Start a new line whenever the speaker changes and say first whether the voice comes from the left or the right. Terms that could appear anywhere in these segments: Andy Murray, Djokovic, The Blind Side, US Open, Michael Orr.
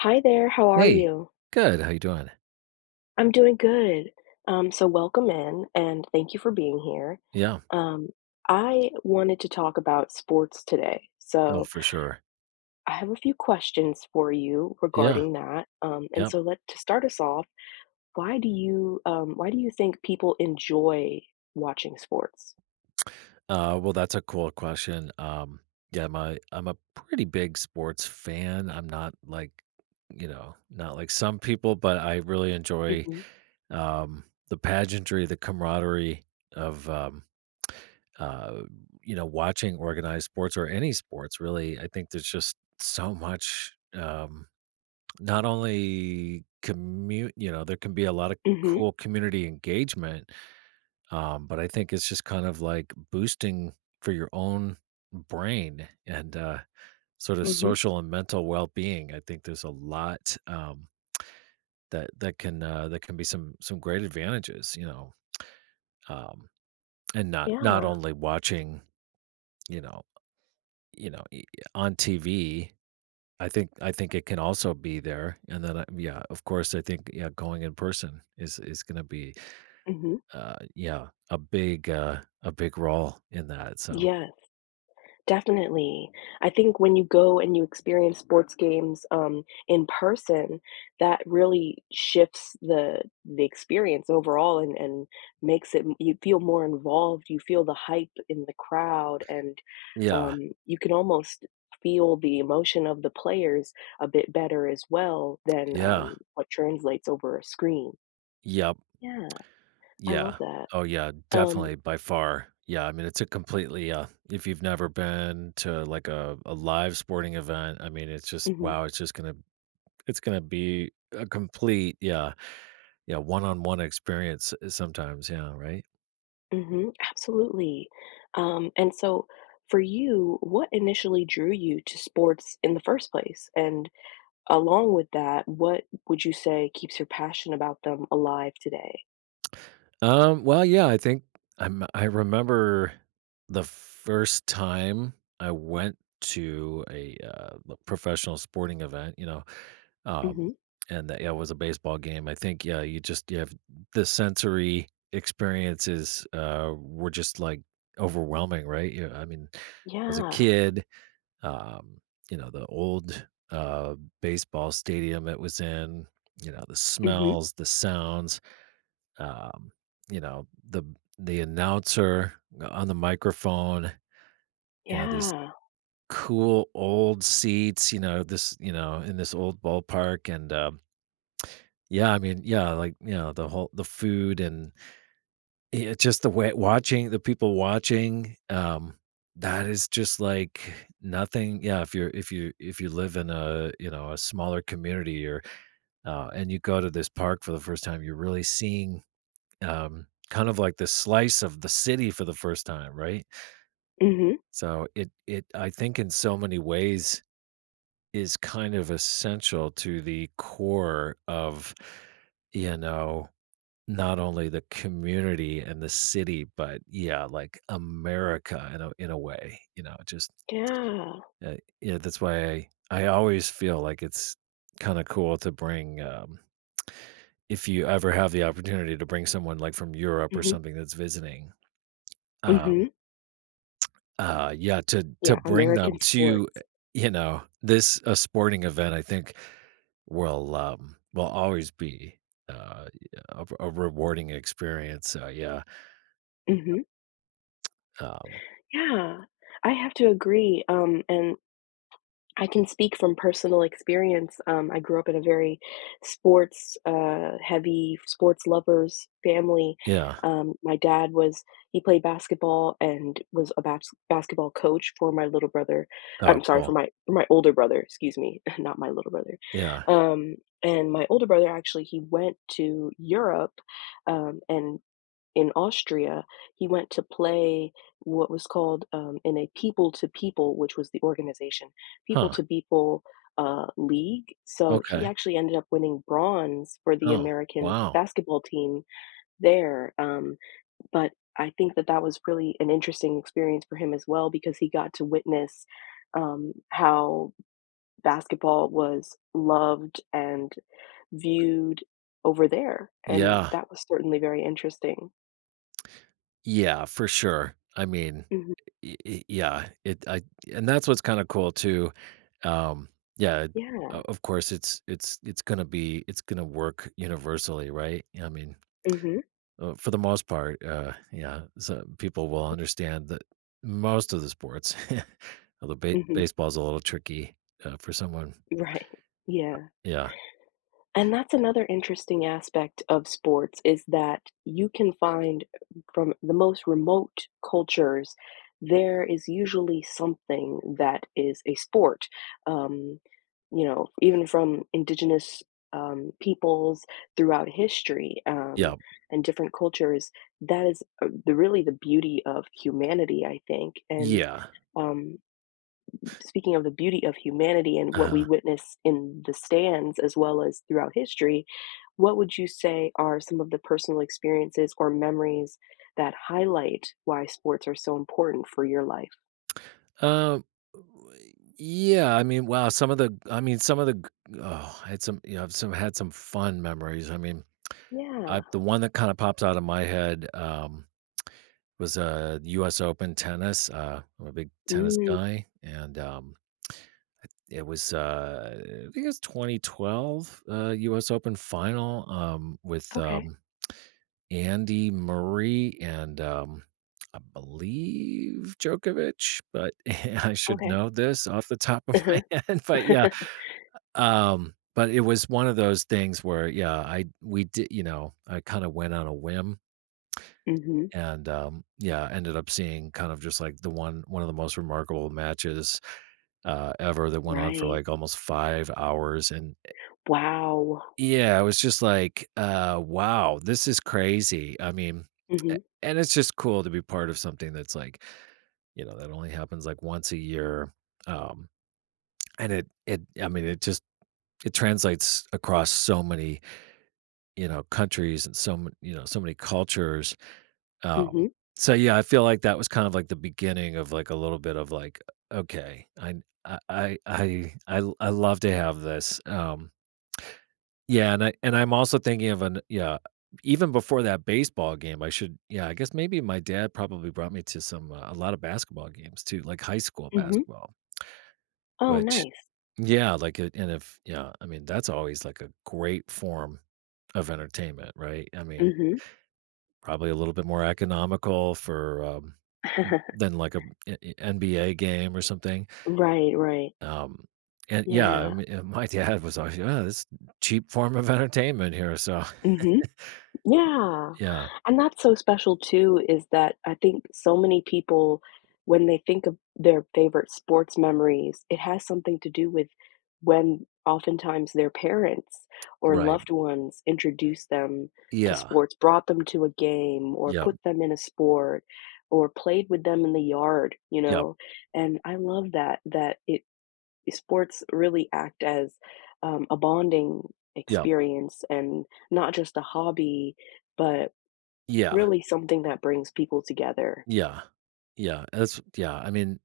left: Hi there, how are
right: Hey.
left: you?
right: Good, how you doing?
left: I'm doing good. So welcome in and thank you for being here.
right: Yeah.
left: Um, I wanted to talk about sports today.
right: Oh,
left: So
right: for sure.
left: I have a few questions for you
right: Yeah,
left: regarding that. And
right: yep.
left: so let to start us off, why do you think people enjoy watching sports?
right: Well, that's a cool question. Yeah, my I'm a pretty big sports fan. I'm not like, you know, not like some people, but I really enjoy,
left: Mm-hmm.
right: um, the pageantry, the camaraderie of, uh, you know, watching organized sports or any sports, really. I think there's just so much, not only commute, you know, there can be a lot of
left: Mm-hmm.
right: cool community engagement. But I think it's just kind of like boosting for your own brain and sort of
left: Mm-hmm.
right: social and mental well-being. I think there's a lot that can that can be some great advantages, you know, um, and not
left: Yeah.
right: only watching, you know, you know, e- on TV. I think it can also be there, and then yeah, of course, I think yeah, going in person is going to be
left: Mm-hmm.
right: yeah a big role in that. So
left: Yes. Definitely. I think when you go and you experience sports games, in person, that really shifts the experience overall and makes it you feel more involved, you feel the hype in the crowd, and,
right: yeah.
left: you can almost feel the emotion of the players a bit better as well than,
right: Yeah.
left: what translates over a screen.
right: Yep.
left: Yeah, I love
right: Yeah.
left: that.
right: Oh, yeah,
left: Um.
right: definitely, by far. Yeah, I mean, it's a completely, if you've never been to, like, a live sporting event, I mean, it's just
left: Mhm.
right: wow, it's just gonna be a complete yeah, yeah, one-on-one experience, eh, sometimes, yeah, right?
left: Mhm, absolutely. And so for you, what initially drew you to sports in the first place? And along with that, what would you say keeps your passion about them alive today?
right: Well, yeah, I think I remember the first time I went to a, l professional sporting event, you know. Um,
left: Mhm.
right: and that, yeah, it was a baseball game. I think, yeah, you have the sensory experiences, were just like overwhelming, right? You I mean, as a
left: Yeah.
right: kid, um, you know, the old, baseball stadium it was in, you know, the
left: Mhm.
right: smells, the sounds, um, you know, the announcer on the microphone, you know, these
left: Yeah.
right: cool old seats, you know, this, you know, in this old ballpark. And, yeah, I mean, yeah, like, you know, the whole the food and yeah, just the way watching the people watching, that is just like nothing. Yeah, if you live in a, you know, a smaller community or and you go to this park for the first time, you're really seeing kind of like the slice of the city for the first time, right?
left: Mhm.
right: So it I think in so many ways is kind of essential to the core of you know not only the community and the city, but yeah, like America in a way, you know, just,
left: Yeah.
right: uh, yeah, that's why I always feel like it's kinda cool to bring, if you ever have the opportunity to bring someone, like, from Europe or
left: Mhm.
right: something that's visiting, um,
left: Mhm.
right: yeah, to
left: Yeah,
right: bring them
left: American
right: to,
left: sports.
right: you know, this a sporting event, I think will always be, uh, a rewarding experience, so yeah.
left: Mhm.
right: um
left: Yeah. I have to agree. And I can speak from personal experience. I grew up in a very sports heavy, sports lovers family.
right: Yeah.
left: My dad was, he played basketball and was a basketball coach for my little brother.
right: Oh,
left: I'm sorry,
right: cool.
left: for my older brother, excuse me, not my little brother.
right: Yeah.
left: Um, and my older brother actually, he went to Europe and in Austria, he went to play what was called in a people to people, which was the organization, people
right: Huh.
left: to people league. So he
right: Okay.
left: actually ended up winning bronze for the
right: Oh,
left: American
right: wow.
left: basketball team there. But I think that that was really an interesting experience for him as well because he got to witness how basketball was loved and viewed over there. And
right: Yeah.
left: that was certainly very interesting.
right: Yeah, for sure. I mean,
left: Mhm.
right: y y yeah, it I and that's what's kinda cool too. Um, yeah, o
left: Yeah.
right: of course, it's gonna be it's gonna work universally, right? I mean,
left: Mhm,
right: for the most part, yeah, so people will understand that most of the sports, although ba
left: mhm,
right: baseball's a little tricky, for someone.
left: right. Yeah.
right: Yeah.
left: And that's another interesting aspect of sports is that you can find from the most remote cultures, there is usually something that is a sport. Um, you know, even from indigenous peoples throughout history
right: Yeah.
left: and different cultures, that is the really the beauty of humanity, I think. And
right: Yeah.
left: um, speaking of the beauty of humanity and what we
right: Uh-huh.
left: witness in the stands as well as throughout history, what would you say are some of the personal experiences or memories that highlight why sports are so important for your life?
right: Um, yeah, I mean, wow, some of the I mean, some of the g oh, I had some you know, I've some had some fun memories, I mean,
left: Yeah.
right: I the one that kinda pops out of my head, was, US Open tennis, I'm a big tennis
left: Mm,
right: guy, and, it was, I think it was 2012, US Open final, um, with,
left: okay.
right: um Andy Murray and, I believe Djokovic, but I should
left: Okay.
right: know this off the top of my
left: Uh-huh.
right: head, but yeah, but it was one of those things where, yeah, I we did you know, I kinda went on a whim
left: Hmm.
right: and, yeah, ended up seeing kind of just like the one one of the most remarkable matches, ever that went on for
left: Right.
right: like almost 5 hours. And
left: Wow.
right: yeah, I was just like, wow, this is crazy. I mean, a-
left: Hmm.
right: and it's just cool to be part of something that's like, you know, that only happens like once a year. Um, and I mean, it translates across so many, you know, countries and so, you know, so many cultures. Um,
left: Hmm.
right: so yeah, I feel like that was kind of like the beginning of like a little bit of like, okay, I love to have this. Yeah, and I'm also thinking of an yeah, even before that baseball game, I should yeah, I guess maybe my dad probably brought me to some, a lot of basketball games too, like high school
left: Hmm.
right: basketball,
left: Oh,
right: which
left: nice.
right: yeah, like it and if yeah, I mean, that's always like a great form of entertainment, right? I mean,
left: Hmm.
right: probably a little bit more economical for, than like a N N NBA game or something,
left: Right, right.
right: um, and yeah, I
left: Yeah.
right: mean, and my dad was always, "Yeah, this cheap form of entertainment here," so
left: Hmm. Yeah,
right: yeah.
left: and that's so special too, is that I think so many people, when they think of their favorite sports memories, it has something to do with when oftentimes their parents or
right: Right.
left: loved ones introduced them to
right: Yeah.
left: sports, brought them to a game, or
right: Yep.
left: put them in a sport, or played with them in the yard, you
right: Yep.
left: know? And I love that, that it sports really act as a bonding
right: Yep.
left: experience and not just a hobby, but
right: Yeah.
left: really something that brings people together.
right: Yeah. Yeah. That's yeah. I mean,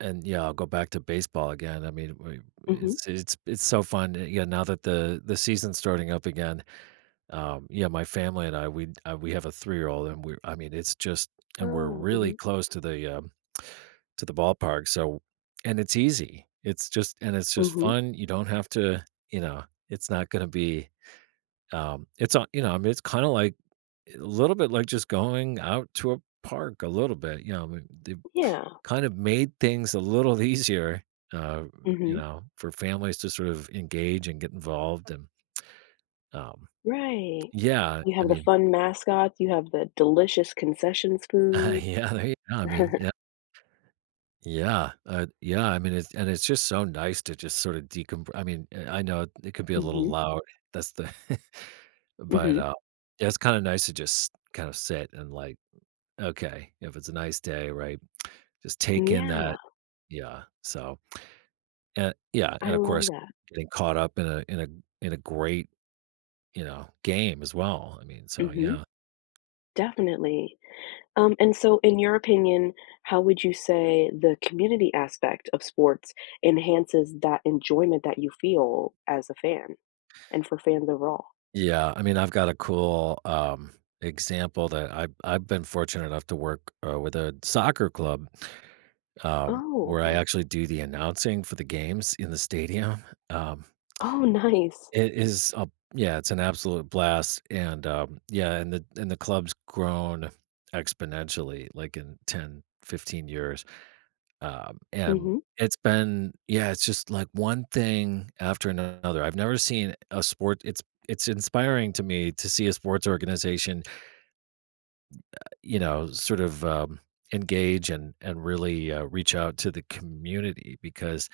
right: and yeah, I'll go back to baseball again. I mean,
left: Hmm.
right: it's so fun. Yeah, now that the season's starting up again, yeah, my family and I we have a 3 year old, and we I mean, it's just and we're
left: Oh,
right: really
left: hmm.
right: close to the ballpark. So, and it's easy. It's just
left: Hmm,
right: fun. You don't have to, you know, it's not going to be it's on, you know, I mean, it's kind of like a little bit like just going out to a park a little bit. You know, I mean, they
left: yeah,
right: kind of made things a little easier, uh, you
left: hmm,
right: know, for families to sort of engage and get involved. And um,
left: right.
right: yeah,
left: You
right: I
left: have the
right: mean,
left: fun mascots. You have the delicious concessions food.
right: yeah, there you go. I mean, yeah. Yeah, yeah. I mean, it's just so nice to just sort of decompress. I mean, I know it could be a little
left: Hmm.
right: loud. That's the, but
left: Hmm.
right: yeah, it's kind of nice to just kind of sit and like, okay, if it's a nice day, right? Just take in that
left: Yeah,
right: yeah, so and yeah,
left: I
right: and of
left: love
right: course,
left: that.
right: getting caught up in a great, you know, game as well, I mean, so
left: Hmm.
right: yeah.
left: Definitely. And so in your opinion, how would you say the community aspect of sports enhances that enjoyment that you feel as a fan and for fans overall?
right: Yeah, I mean, I've got a cool, example that I've been fortunate enough to work, with a soccer club,
left: Oh,
right: where I
left: okay.
right: actually do the announcing for the games in the stadium, um,
left: Oh, nice.
right: it is a yeah, it's an absolute blast, and, yeah, and the club's grown exponentially, like, in 10, 15 years. And
left: Mhm.
right: it's been yeah, it's just like one thing after another. I've never seen a sport it's inspiring to me to see a sports organization, you know, sort of engage and really reach out to the community because,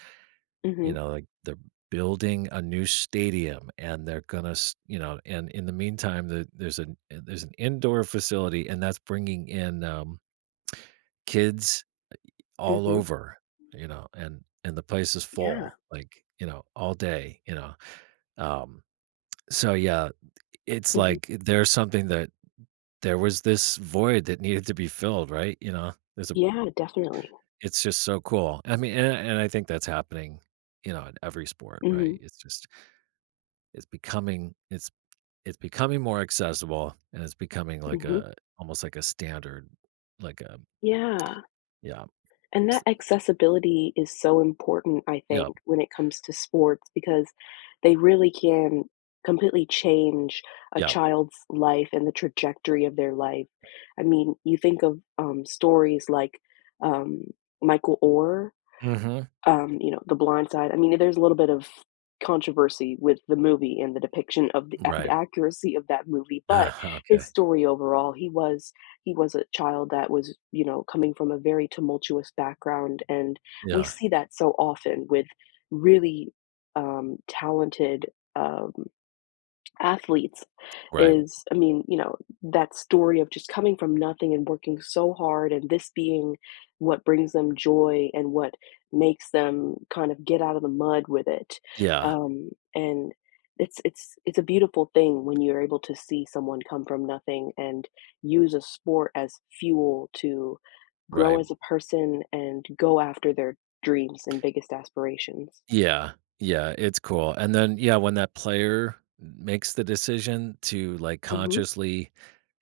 right: you
left: Mhm.
right: know, like they're building a new stadium and they're gonna you know and in the meantime there's an indoor facility and that's bringing in kids all
left: Mhm.
right: over, you know, and the place is
left: Yeah.
right: full, like, you know, all day, you know. Um, so yeah, it's
left: Mhm.
right: like there's something that there was this void that needed to be filled, right? You know, there's a
left: Yeah, definitely.
right: it's just so cool. I mean, and I think that's happening, you know, in every sport, right?
left: Mhm.
right: It's just it's becoming it's it's becoming more accessible and it's becoming like
left: Mhm.
right: a almost like a standard, like a
left: Yeah.
right: yeah,
left: And that
right: s-
left: accessibility is so important, I
right: yeah,
left: think, when it comes to sports because they really can completely change a
right: yeah.
left: child's life and the trajectory of their life. I mean, you think of stories like um, Michael Orr,
right: Hmm.
left: you know, The Blind Side. I mean, there's a little bit of controversy with the movie and the depiction of the
right: Right.
left: accuracy of that movie, but
right: Okay.
left: his story overall, he was a child that was, you know, coming from a very tumultuous background, and we
right: Yeah.
left: see that so often with really talented. Um, Athletes
right: Right.
left: is I mean, you know, that story of just coming from nothing and working so hard and this being what brings them joy and what makes them kind of get out of the mud with it.
right: Yeah,
left: And it's a beautiful thing when you're able to see someone come from nothing and use a sport as fuel to grow
right: right.
left: as a person and go after their dreams and biggest aspirations.
right: Yeah, yeah, it's cool, and then, yeah, when that player makes the decision to, like,
left: Mhm.
right: consciously,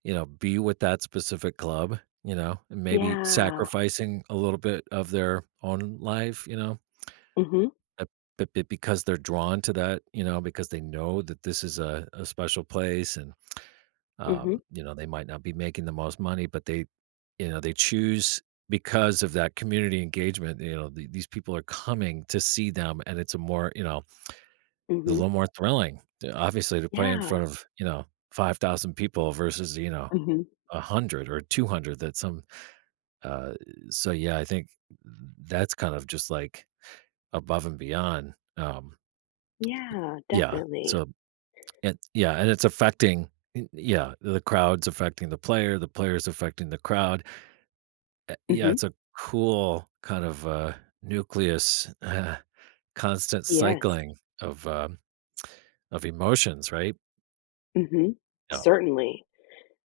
right: you know, be with that specific club, you know, and maybe
left: Yeah.
right: sacrificing a little bit of their own life, you know,
left: Mhm.
right: uh, but because they're drawn to that, you know, because they know that this is a special place. And
left: Mhm.
right: You know, they might not be making the most money, but they, you know, they choose because of that community engagement. You know, these people are coming to see them, and it's a more, you know, it's a
left: Mhm.
right: little more thrilling, obviously, to play in
left: Yeah.
right: front of you know 5,000 people versus you know
left: Mhm.
right: 100 or 200 that some. Uh, so yeah, I think that's kind of just like above and beyond.
left: Yeah,
right: Yeah.
left: definitely.
right: So and yeah, and it's affecting. Yeah, the crowd's affecting the player, the player's affecting the crowd. Yeah,
left: Mhm.
right: it's a cool kind of, nucleus, constant
left: Yes.
right: cycling of emotions, right?
left: Mhm.
right: Yeah,
left: Certainly.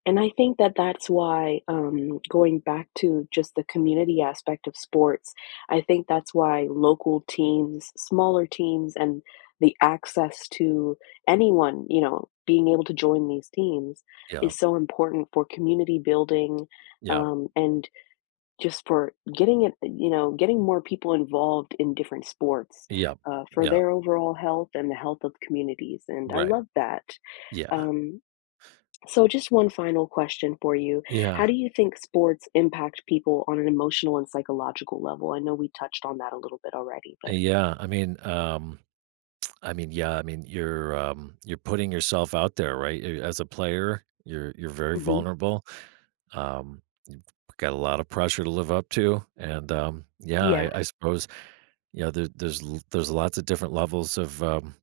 left: And I think that that's why, going back to just the community aspect of sports, I think that's why local teams, smaller teams, and the access to anyone, you know, being able to join these teams
right: yeah,
left: is so important for community building,
right: yeah,
left: and just for getting it you know, getting more people involved in different sports,
right: yeah,
left: for
right: yeah,
left: their overall health and the health of communities, and I
right: right,
left: love that.
right: yeah,
left: Um, so just one final question for you. How
right: yeah,
left: do you think sports impact people on an emotional and psychological level? I know we touched on that a little bit already, but
right: yeah, I mean, yeah, I mean, you're putting yourself out there, right? Y as a player, you're very
left: mhm.
right: vulnerable, um, got a lot of pressure to live up to, and, yeah,
left: Yeah.
right: I suppose, yeah, there's lots of different levels of,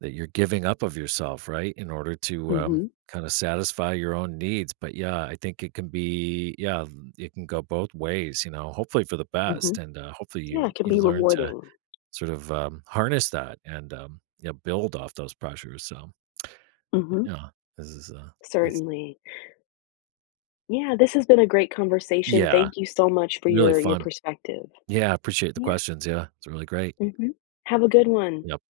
right: that you're giving up of yourself, right, in order to,
left: Mhm.
right: kinda satisfy your own needs, but, yeah, I think it can be yeah, it can go both ways, you know, hopefully for the best,
left: Mhm.
right: and, hopefully
left: Yeah, it can
right: you
left: be
right: learn to
left: rewarding.
right: sort of, harness that and, yeah, build off those pressures, so,
left: Mhm.
right: yeah, this is, it's
left: Certainly. Yeah, this has been a great conversation.
right: yeah,
left: Thank you so much for
right: really
left: your
right: fun.
left: perspective.
right: Yeah, I appreciate the
left: Yeah.
right: questions, yeah, it's really great.
left: Mhm. Have a good one.
right: Yep.